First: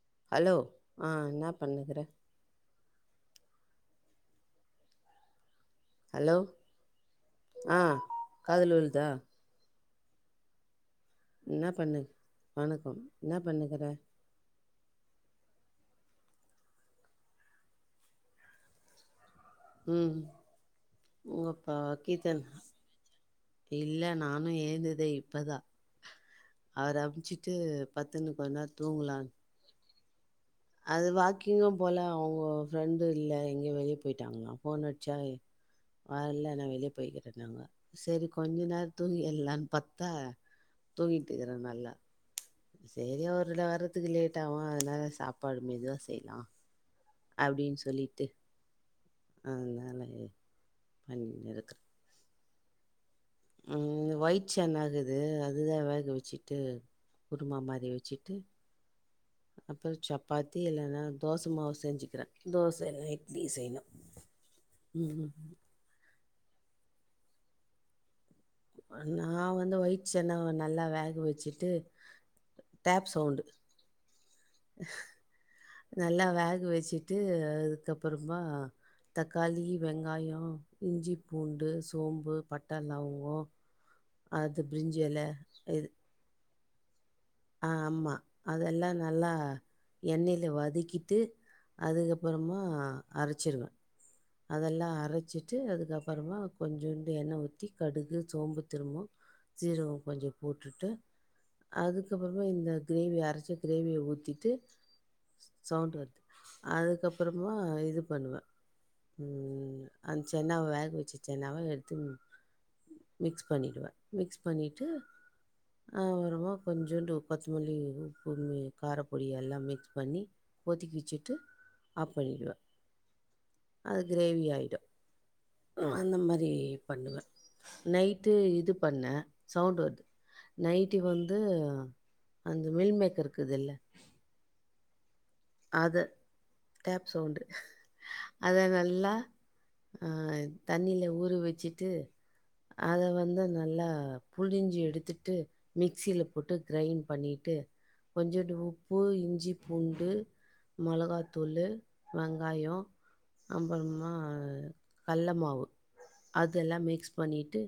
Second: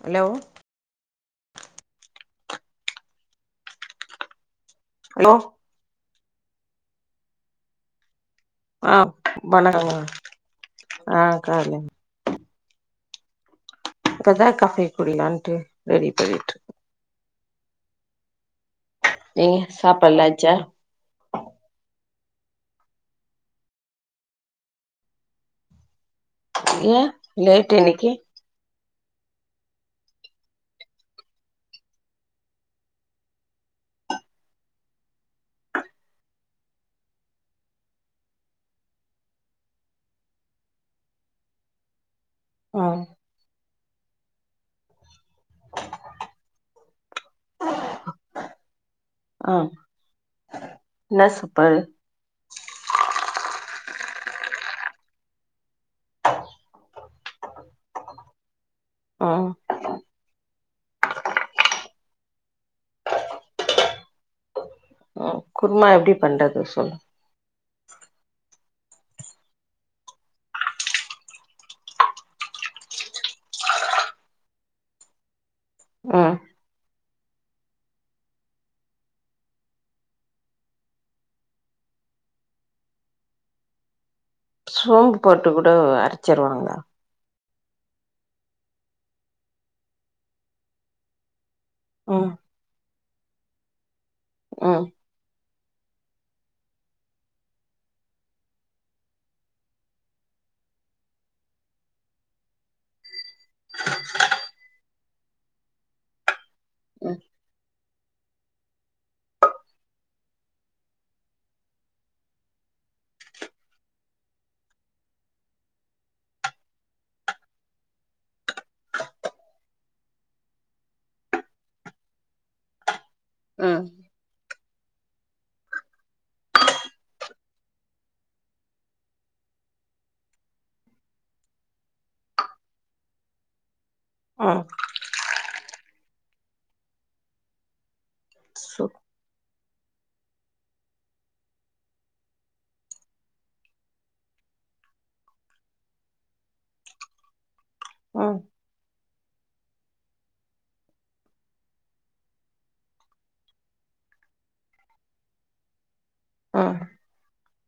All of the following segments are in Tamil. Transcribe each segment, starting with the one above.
ஹலோ அ என்ன பண்ணுகிற ஹலோ ஹலோ அ அ வணக்கங்க அ என்ன கால பண்ணு வணக்கம் என்ன பண்ணுகிற இப்பதா காஃபி குடிக்கலான்ட்டு ரெடி பன்னிட்டு இருக்கே நீங்க உம் சாப்பாட்லா ஆச்சா உங்கப்பா கீதன் இல்ல நானு ஏந்ததே இப்பதா அவர ஏ அம்ச்சுட்டு லேட் இன்னைக்கு பத்துன்னு கொஞ்ச நேரோ தூங்லானு அது வாக்கிங்கு போல அவங்க ஃப்ரெண்டு இல்ல எங்கயோ வெளியே போயிட்டாங்களா ஃபோன் அடிச்சா வரல நா வெளியே போய்கிட்டு இருக்கே சரி கொஞ்ச நேர தூங்கி இல்லான்னு பாத்தா தூங்கிட்டு இருக்குறே நல்லா ம் சரி அவரு வர்றதுக்கு லேட்டாகு அதனால சாப்பாடு மெதுவா செய்லா அப்டின்னு சொல்லிட்டு ஆ அதனால என்ன பண்ணி சாப்பாடு இருக்கறே உம் ஒயிட் சேன் ஆகுது அதுதா வேக வச்சுட்டு குருமா மாரி வச்சுட்டு ம் அப்றோ சப்பாத்தி த்தி இல்லனா தோசை மாவு செஞ்சுக்கிறே தோச இல்லனா இட்லி செய்யணு ம் ம் குருமா எப்டி பண்றது சொல்லு நா வந்து வைட் சன்னா நல்லா வேக வச்சுட்டு டேப் சவுண்டு நல்லா ம் வேக வச்சுட்டு அதுக்கப்பறமா தக்காளி வெங்காயோ இஞ்சி பூண்டு சோம்பு பட்ட லவங்கோ அது பிரிஞ்சி சோம்பு எல போட்டு கூட அரச்சர்வாங்க ஆஹ் ஆமா, அதெல்லாம் நல்லா எண்ணெயில வதக்கிட்டு, ம் அதுக்கப்புறமா அரைச்சிடுவேன், ம் அதெல்லாம் அரைச்சிட்டு, வட்டு அதுக்கப்புறமா கொஞ்சுண்டு எண்ணெ ஊட்டு கடுகு, சோம்பு, திரும்பும் சீரகம் கொஞ்சம் போட்டுட்டு, அதுக்கப்புறமா இந்த கிரேவி அரைச்சி, கிரேவிய ஊத்திட்டு, சவுண்ட் வரும். ம் அதுக்கப்புறமா பண்ணுவ. அந்த சென்னாவை, வேக வச்ச சென்னாவை எடுத்து மிக்ஸ் பண்ணிடுவேன். மிக்ஸ் பண்ணிட்டு, அப்புறமா கொஞ்சுண்டு கொத்தமல்லி, உப்பு, காரப்பொடி, எல்லாம் மிக்ஸ் பண்ணி கொதிக்க வச்சிட்டு ஆப் பண்ணிடுவ. ம் அது கிரேவி ஆயிடும். அ அந்த மாதிரி பண்ணுவ. நைட்டு இது பண்ண, சவுண்ட் வருது நைட்டி வந்து, அந்த மில்மேக்கர் இருக்குல்ல ஹ அத, டேப் சவுண்டு, அத சு நல்லா அஹ் தண்ணில ஊரு வச்சிட்டு, அத வந்து நல்லா புழஞ்சு எடுத்துட்டு, மிக்சியில போட்டு கிரைண்ட் பண்ணிட்டு, ம் கொஞ்சுண்டு உப்பு, இஞ்சி, பூண்டு, மிளகாத்தூள், வெங்காயம் அப்புறமா கல்ல மாவு ம் அதெல்லாம் மிக்ஸ் பண்ணிட்டு,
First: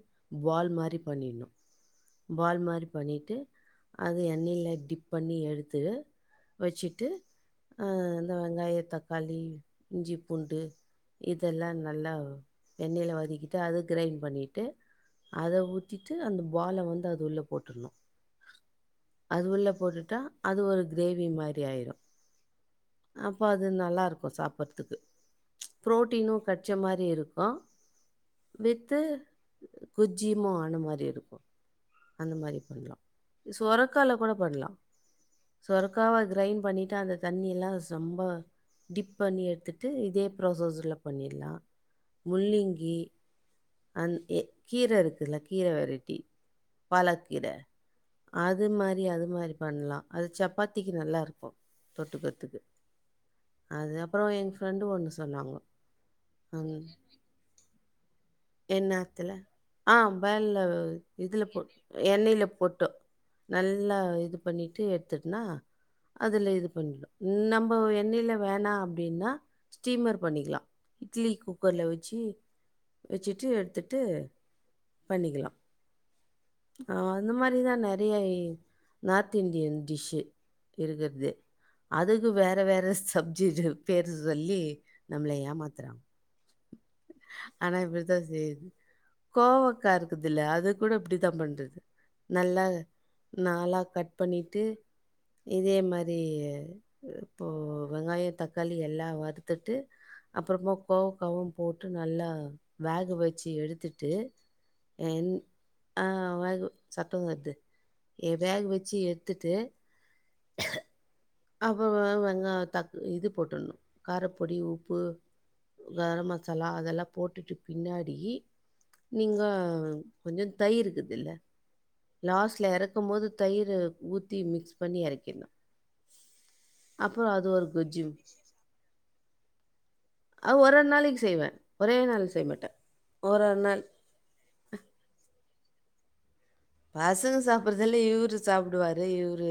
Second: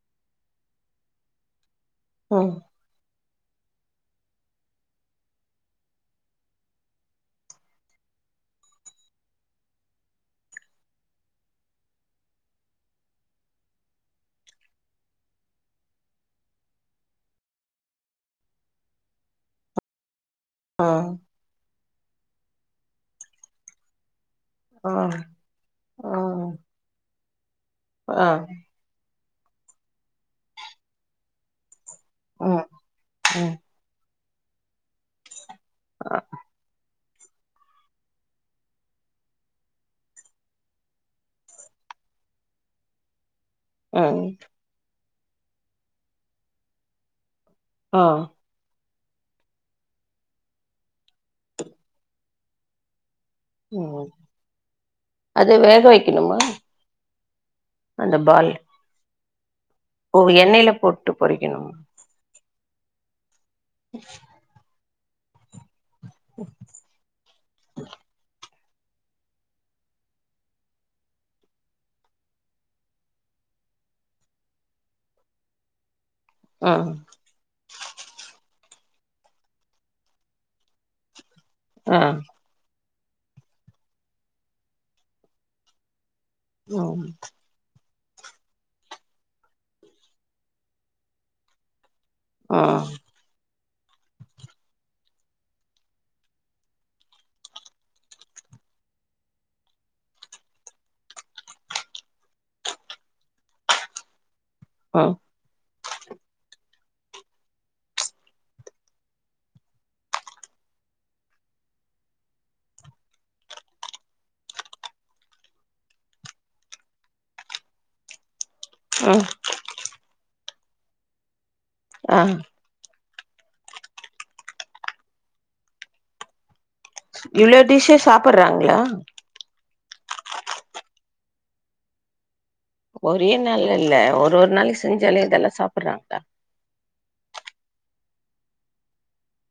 பால் மாதிரி பண்ணிடணும். ம் ம் பால் மாதிரி பண்ணிட்டு, அத எண்ணெயில டிப் பண்ணி எடுத்து வச்சுட்டு வெங்காய, தக்காளி, இஞ்சி, பூண்டு, இதெல்லாம் நல்லா எண்ணெயில வதக்கிட்டு, அத கிரைண்ட் பண்ணிட்டு, அத ஊத்திட்டு, அந்த பால வந்து அது உள்ள போட்டுணும். அது உள்ள போட்டுட்டா, அது ஒரு ம் ம் கிரேவி மாதிரி ஆயிரும். அப்போ அது நல்லா இருக்கும் ஆ சாப்பிடுறதுக்கு, ம் புரோட்டீனும் ம் கெச்ச மாதிரி இருக்கும். ஆ வித்து குஜியமும் ஆன மாதிரி இருக்கும். அந்த மாதிரி பண்ணலாம், சுரக்கால கூட பண்ணலாம். சொரக்காவ கிரைண்ட் பண்ணிட்டு, அந்த தண்ணியெல்லாம் ரொம்ப டிப் பண்ணி எடுத்துட்டு, இதே ப்ராசஸ்ல பண்ணிடலாம். முள்ளிங்கி அண்ட் ம் கீர இருக்குல்ல, கீர வெரைட்டி, பாலக் ஆ அது மாதிரி, அது மாதிரி பண்ணலாம். அது சப்பாத்திக்கு நல்லா இருக்கும். தொட்டுக் ம் அதுக்கப்புறம், எங்க ஃப்ரெண்டு ஒண்ணு சொன்னா, அத வேக வைக்கணுமா ஹம் அந்த பால் என்னாத்துல, ஆஹ் ஓ பால்ல எண்ணெயில போட்டு இதுல பொறிக்கணும் போட்டு, எண்ணெய்ல போட்டு, போட்டோ, நல்லா இது பண்ணிட்டு எடுத்துட்டுனா அதுல இது பண்ணிடும், நம்ம எண்ணயில வேணா எப்டின்னா, ஸ்டீம்மர் பண்ணிக்கலாம். இட்லி குக்கர்ல வச்சு, வச்சுட்டு, எடுத்துட்டு பண்ணிக்கலாம். ம் ஆஹ், அந்த மாதிரிதான் நிறைய, நார்த் இண்டியன் டிஷ் இருக்குறது, ஆ அதுக்கு வேற, வேற சப்ஜி பேர சொல்லி, நம்ளயாமாத் அ ஆனா இப்படிதான் செய்ரது, கோவக்கா இருக்குதுல்ல, அத கூட இப்படிதான் பண்றது. நல்லா, ம் ம் நாலா கட் பண்ணிட்டு, இதே மாதிரி, இப்போ வெங்காயம், தக்காளி, எல்லாம் வருறுத்துட்டு அப்புறமா, கோவக்காவும் போட்டு நல்லா, வேக வச்சு எடுத்துட்டு, ம் நெய் எ வேக வச்சு அப்பறமா வெங்கா தக்கா இது போட்டணும் காரப்பொடி உப்பு கரம் மசாலா அதெல்லாம் போட்டுட்டு பின்னாடி நீங்க கொஞ்சம் தயிர்கீது இல்ல ஆ லாஸ்ட்ல இறக்கு றக்கும் போது தயிர் ஊத்தி மிக்ஸ் பண்ணி எரக்கின்ணும் இவ்வளோ டிஷ் சாப்பட்றாங்களா அ ஒர் ஒரு நாளைக்கு செய்வேன் ஒரே நாள்ள செய்ய மாட்டேன் ஒரே ஒரு ஒரு நாள்ள நாள். இல்ல ஒரு ஒரு நாளைக்கு செஞ்சாலே இதெல்லாம் சாப்பிடுறாங்களா பசங்க சாப்ட்றதுல இவரு சாப்டுவாரு இவரு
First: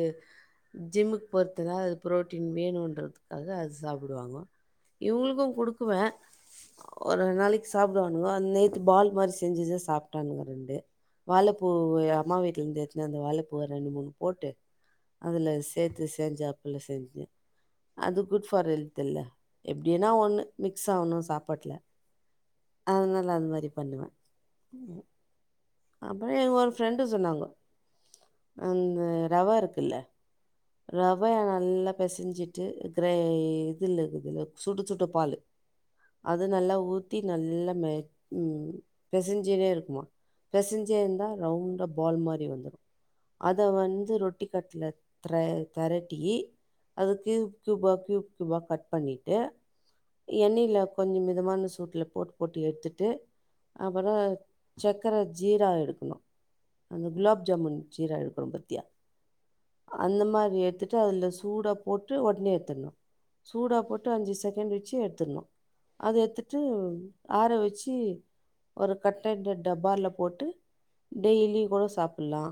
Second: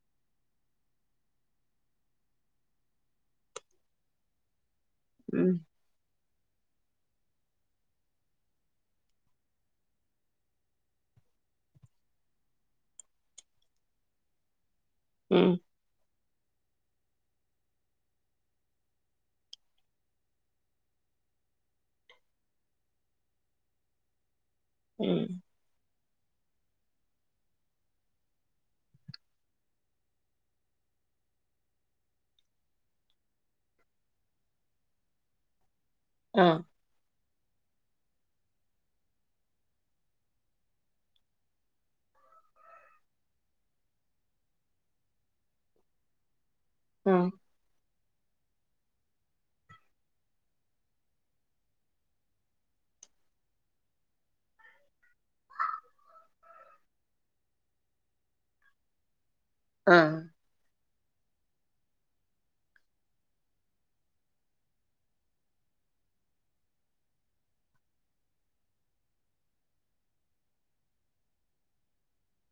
ஜிம்முக்கு போருத்துக்கா அது புரோட்டீன் வேணுன்றதுக்காக அது சாப்டுவாங்கோ இவங்களுக்கு ம் குடுக்குவே ஒரு நாளைக்கு சாப்டுவானுங்கோ நேத்து பால் மாரி செஞ்சுவச்ச சாப்ட்டானுங்கோ ரெண்டு வாழப்பூ போயி எ அம்மா வீட்ல இருந்து எத்துனு வந்த வாழப்பூவ ஒரு ரெண்டு மூணு போட்டு அதுல ம் சேத்து சே ஞ்சாப்பிள்ள செஞ்சே அது குட் ஃபார் ஹெல்த் இல்ல எப்டினா ஒண்ணு மிக்ஸ் ஆவ்ணு சாப்பாட்ல அதனால அது மாதிரி பண்ணுவே ம் அப்புற ஃப்ரெண்டு சொன்னாங்கோ அந்த ரவ இருக்குல்ல ரவைய நல்லா பெசைஞ்சிட்டு கிரே இதுல்லக்குதுல சுடு சுட்டு பால்லு அது ஆ நல்லா ஊத் த்தி நல்ல ம் பெசஞ்சனே இருக்குமா பெசஞ்சி இந்தா ரவுண்டா பால் மாரி வந்துரு அத வந்து ரொட்டி கட்ல திர திரட்டி அது ஆ க்யூப் கியூபா கியூப் கியூபா கட் பண்ணிட்டு எண்ணெயில கொஞ்சம் மிதமான சூட்ல போட்டு போட்டு எட்த்துட்டு அப்புற சக்கரை ஜீரா எடுக்கணு அந்த குலாப் ஜாமுன் ஜீரா எடுக்குறோ பத்தியா ஆ அந்த மாரி எடுத் விட்டு அதில் சூடா போட்டு உடனே எட்த்துணு சூடா போட்டு அஞ்சு செகண்ட் வச்சு எட்த்துணு அத எட்த்துட்டு ஆற வச்சு ஒரு கட்டெட் டப்பால போட்டு டெய்லி கூட சாப்ட்லா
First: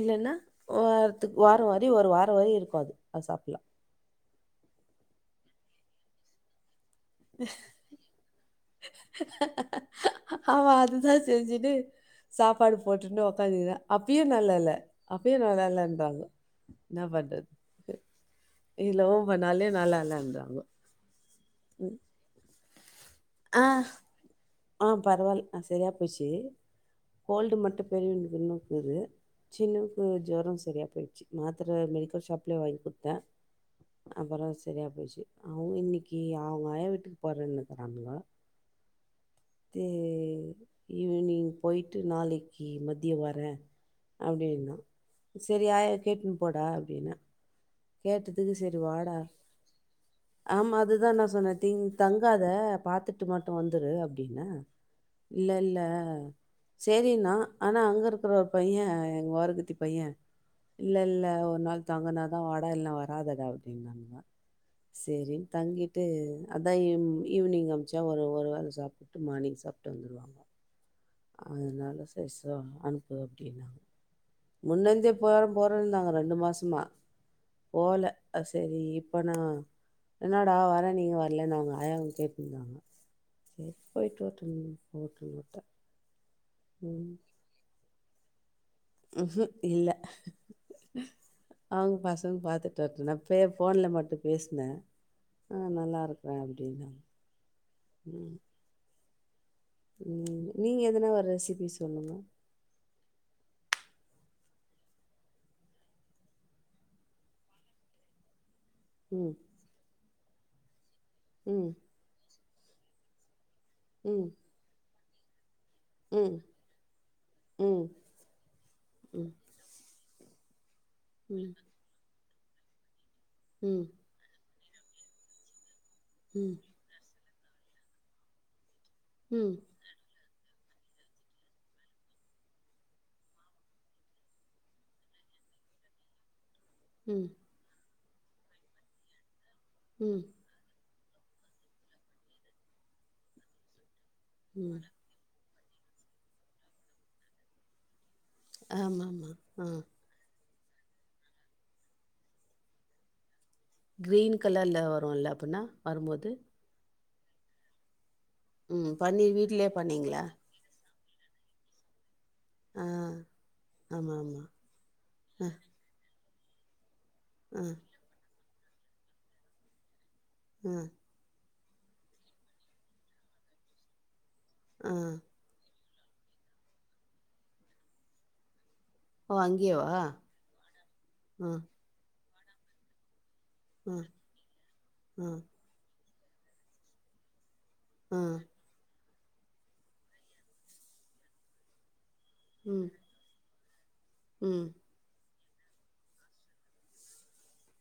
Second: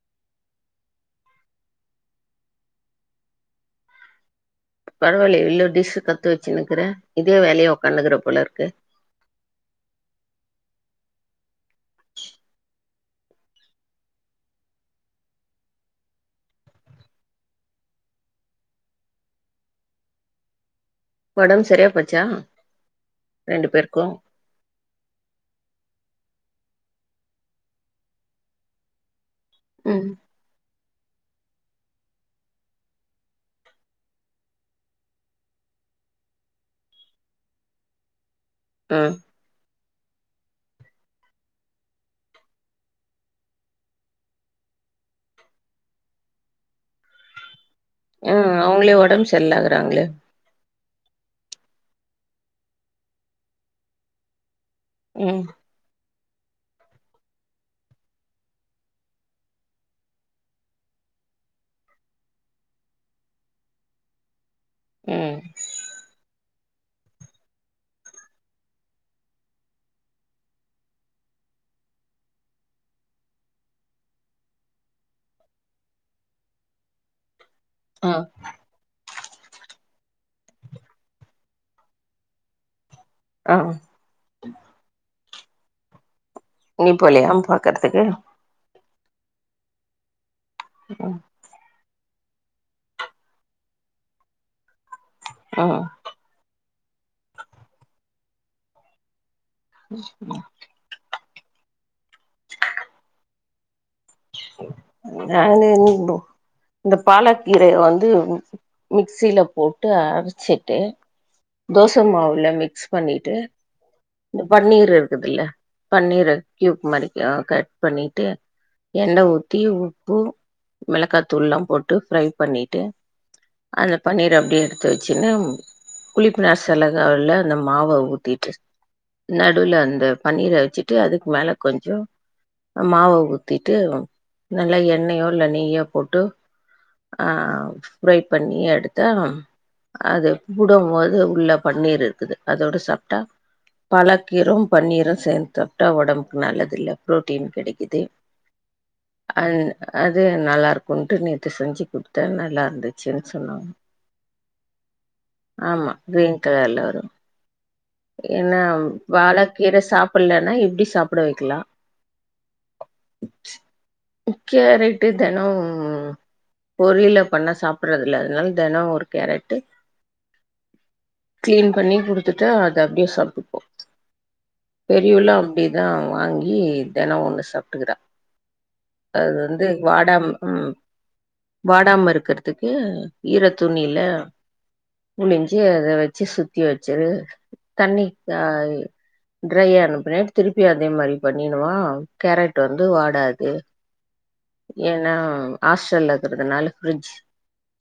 இல்லன்னா வாரத்துக்கு வார வாரி ஒரு வாரி வர இருக்கு அத சாப்புலா பரவலையே இவ்லோ டிஷ் கத்து வச்சுனுக்குற இதே வேலையா உட்காணுக்ற போல இருக்கு ஆமா அதுதா செஞ்சுன்னு சாப்பாடு போட்டுனு உக்காந்தே அப்பயு நல்லா இல்ல அப்பயு நல்லா இல்லன்றாங்கோ என்ன பண்றது இவ்லவோ பண்ணாலே நல்லால்லன்றாங்கோ உடம்பு சரியாப்போச்சா ஆ ரெண்டு பேருக்கு ஆ பரவால் ஆ சரியா போச்சு கோல்டு மட்டும் பெரியவனக்கு இன்னும்க்கீது சின்னவுனுக்கு ம் ஜொரம் சரியா போயிச்சு மாத்திர மெடிக்கல் ஷாப்லயே வாங்கி கொட்த்தே அப்புற சரியா போயிச்சு அவங்க இன்னைக்கு அவங் ஆயா வீட்டுக்கு போறேன்னுக்கிறங்கோ ம் து ஈவினிங் போயி்ட்டு நாளைக்கி மதிய வரே அப்டின்னா சரி ஆயா வ கேட்டுன்னு போடா அப்டின்ன ஆ அவங்களே உடம்பு செறில்லாதகிறாங்களே அதுதா நா சொன்ன தி் தங்காத பாத்துட்டு மட்டு வந்துரு அப்டின்ன ம் இல்ல இல்ல சேரிண்ணா ஆனா அங்க இருக்கிற ஒரு பைய எங்க ஓரகத்தி பைய இல்ல இல்ல ஒரு நாள் தங்கனா ன் வடா இல்லனா வராதடா அப்படின்னங்க ம் சரின்னு தங்கிட்டு அதா ஈவினிங் அமுச்சா ஒரு ஒரு வேள சாப்ட்டு மார்னிங் சாப்ட்டு வந்துடுவாங்கோ அதனால சைஸ்ஸா அனுப்பு அப்படின்னாங் முன்னந்தே போற போற இருந்தாங்க ரெண்டு மாசமா ஆ போல சரி அப்போனா என்னோட ஆ வரேன்னீங்க வரலன்னு அவங்க ஆயாவு கேட்ன்னுருக்காங்க ஆ சேரி போயிட்டு வர்ட்டு [inaudible] நீ போலையா பாக்கறதுக்கு உஹூம் இல்ல ம் அவங்க பசங்க பாத்துட்டு வருட்டும்னு நான் பே ஃபோனில் மட்டும் பேஸ்னே ஆஹ் ம் நல்லா இருக்கேன் அப்படினு உம் [inaudible] நீங்க எதன ஒரு ரெசிபி சொல்லுங்க நான் இந்த பாலக்கீர வந்து ம் மிக்சில போட்டு அரைச்சிட்டு ம் தோசை மாவுல மிக் மிக்ஸ் பண்ணிட்டு ம் இந்த பன்னீர் இருக்குதுல்ல பன்னீரும் ம் கயூப் மாதிரி கட் ம் பண்ணிட்டு எண்ண ம் ஊத்தி உப்பு ம் மிளகாய்த்தூள்ல்லாம் போட்டு ஃப்ரை பண்ணிட்டு ம் அந்த பன்னீர் அப்படி எடுத்து வச்சுன்னா குளிப்பு ம் நாசலகல அந்த மாவை ஊத்திட்டு ம் நடுல அந்த பன்னீரை வச்சுட்டு அதுக்கு மேல கொஞ்சம் மாவை ஊ ஊற்றிட்டு நல்லா எண்ணெயோ இல்லை நெய்யோ போட்டு ம் ஆஹ் ஃப்ரை பண்ணி எடுத்தா ம் அது வுடும்போது உள்ள பன்னீர் இருக்குது அதோட சாப்பிட்டா பழக்கீரும் ம் பன்னீரும் சேந்து புட்டா உடம்புக்கு நல்லது இல்ல பு்ரோட்டீன் கிடைக்குிது ஆமா ஆஹ் நல்லா இருக்கும்ன்ட்டு நேற்று செஞ்சு கொடுத்தேன் நல்லா இருந்துச்சுச்சு கிரீன் கலர்ல வரும்ல அப்பன்னா ஆமா வரும்போது? கிரீன் கலர்ல வரும் என்னா ம். பன்னீர் வாழை வீட்லயே கீரை பண்ணீங்களா? சாப்பிடலன்னா இப்படி சாப்பிட வைக்கலாம் ஆ. ஆமாமா. முக்கிய ரைட்டு அ, தினம் பொரியலா பண்ணா அ, சாப்பிடறதுல்ல அதனால தினம் ஒரு கேரட்டு உம் [inaudible] கிளீன் பண்ணி குடுத்துட்டு அது அப்படியே சாப்பிட்டுப்போம் ஆ. ஆ பெரியல்லாம் அப்படி தான் வாங்கி தினம் ஒண்ணு சாப்பிட்டுக்கிறான் அது ஓ! வந்து அங்கேயேவா? வாடாம உம் அ, வாடாம இருக்கிறதுக்கு ஈர அ, துணியில அ, முழிஞ்சு அதை வச்சு சுத்தி வச்சுிரு தண்ணி அ. ஆஹ டிரையா அனுப்பின்னாடி திருப்பி அதே மாதிரி பண்ணிடவா கேரட் வந்து ம், வாடாது ம், ஏன்னா ஹாஸ்டல்ல இருக்கிறதுனால ஃபிரிட்ஜ்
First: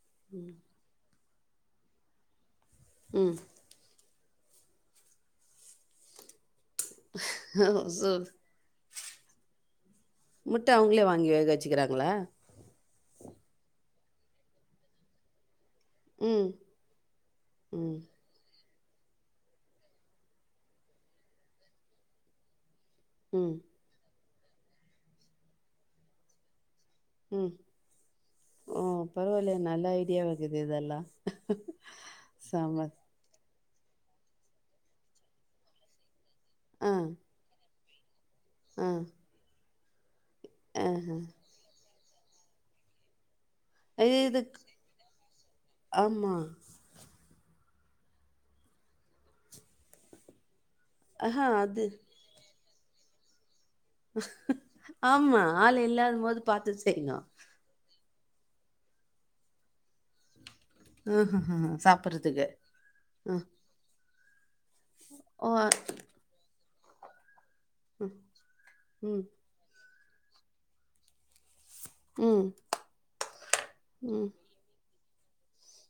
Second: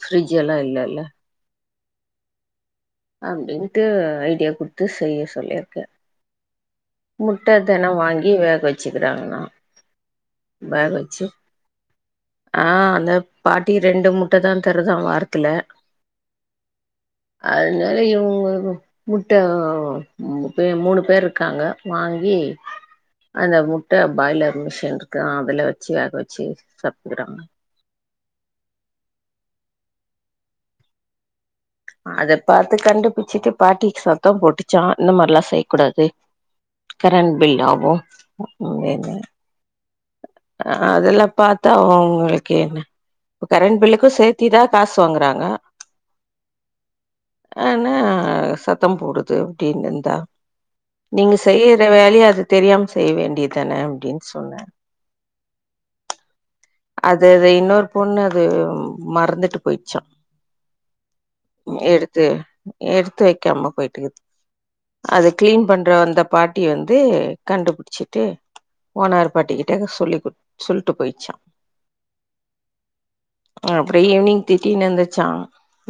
ஃப்ரிட்ஜ் ம், எல்லாம் இல்ல இல்ல ம். அப்படின்ட்டு ஐடியா குடுத்து செய்ய சொல்லியிருக்கேன் முட்டை தினம் சோ வாங்கி வேக வச்சுக்கிறாங்கல்லாம் முட்டை ப அவங்களே வச்சு வாங்கி வேக வச்சுக்கிறாங்களா? ஆஹ் அந்த பாட்டி ரெண்டு முட்டை தான் தருதான் வாரத்துல உம் அதனால இவங்க முட்டை பே மூணு பேர் இருக்காங்க வாங்கி உ [inaudible] அந்த முட்டை பாய்லர் மிஷின் இருக்கு அதுல வச்சு வேக வச்சு சாப் உம் ஓ பரவாயில்லை நல்ல ஐடியா ஆகுது இதெல்லாம் அதை பார்த்து செம. கண்டுபிச்சுட்டு பாட்டிக்கு சத்தம் போட்டுச்சான் இந்த மாதிரி எல்லாம் செய்யக்கூடாது ஆ, கரண்ட் பில் ஆகும் ஆ, ஆஹ. அதெல்லாம் பாத்தா உங்களுக்கு என்ன இப்ப கரண்ட் இது பில்லுக்கும் இதுக் சேர்த்திதான் காசு வாங்குறாங்க ஆமா. ஆன சத்தம் போடுது அப்படின்னு இருந்தா நீங்க ஆஹா செய்யற அது வேலையை அது தெரியாம செய்ய வேண்டியதானே அப்படின்னு சொன்னேன் ஆமா ஆள் இல்லாத போது பார்த்து செய்யணும் அது அது இன்னொரு பொண்ணு அது மறந்துட்டு போயிச்சா ம்ஹ்ஹ்ம். எடுத்து சாப்பிடுறதுக்கு. எடுத்து அ. வெக்காம போய்ட்டுக்கீது அது ஓ! கிளீன் பண்ற வந்த பாட்டி வந்து கண்டுபிடிச்சிட்டு ம். ஓனர் பாட்டிக்கிட்டே சொல்லி சொல்லிட்டு போயிச்சா ம். அப்புறம் ம். ஈவி்னிங் திட்டினுந்துச்சா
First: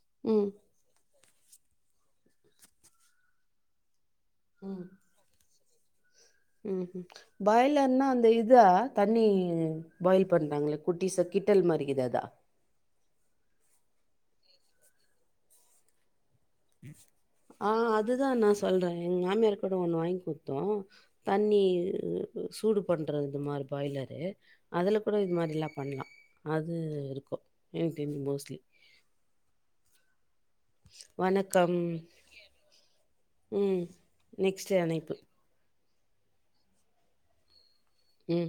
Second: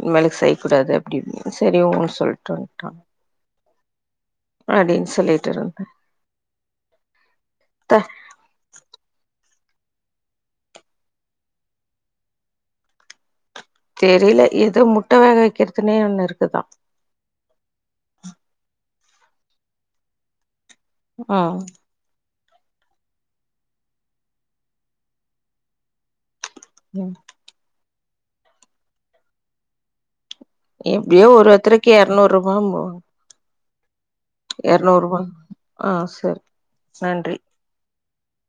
இன மேலு ம். செய்யக்கூடாது அப்படி சரி ன்னு சொல்லிட்டு வந்துட்டா அப்டின்னு சொல்லிட்டு இருந்தே ம்ஹூம் பாய்லர்ன்னா அந்த இதா தண்ணி பாயில் பண்றாங்களே குட்டிசா கிட்டல் மாரிருக்கிதே அதா தெரியல ஏதோ முட்ட வேக வைக்கிறதுனே ஒண்ணு இருக் ஆ அதுதா நா சொல்றே எங்க மாமியார் கூட ஒண்ணு வாங்கி கு தோ தண்ணி சூடு பண்ணுறது இந்த மாரி பாய்லரு அதுல கூட இது மாரிலா பண்ணலா அது ம் இருக்கு ஏங்டீம்ல மோஸ்ட்லி எப்டியோ ஒரு வணக்கம். ஒருத்தருக்கு எரநூறு ரூபா மோ ம் நெக்ஸ்ட் அணைப்பு அ செர் நன்றி ம்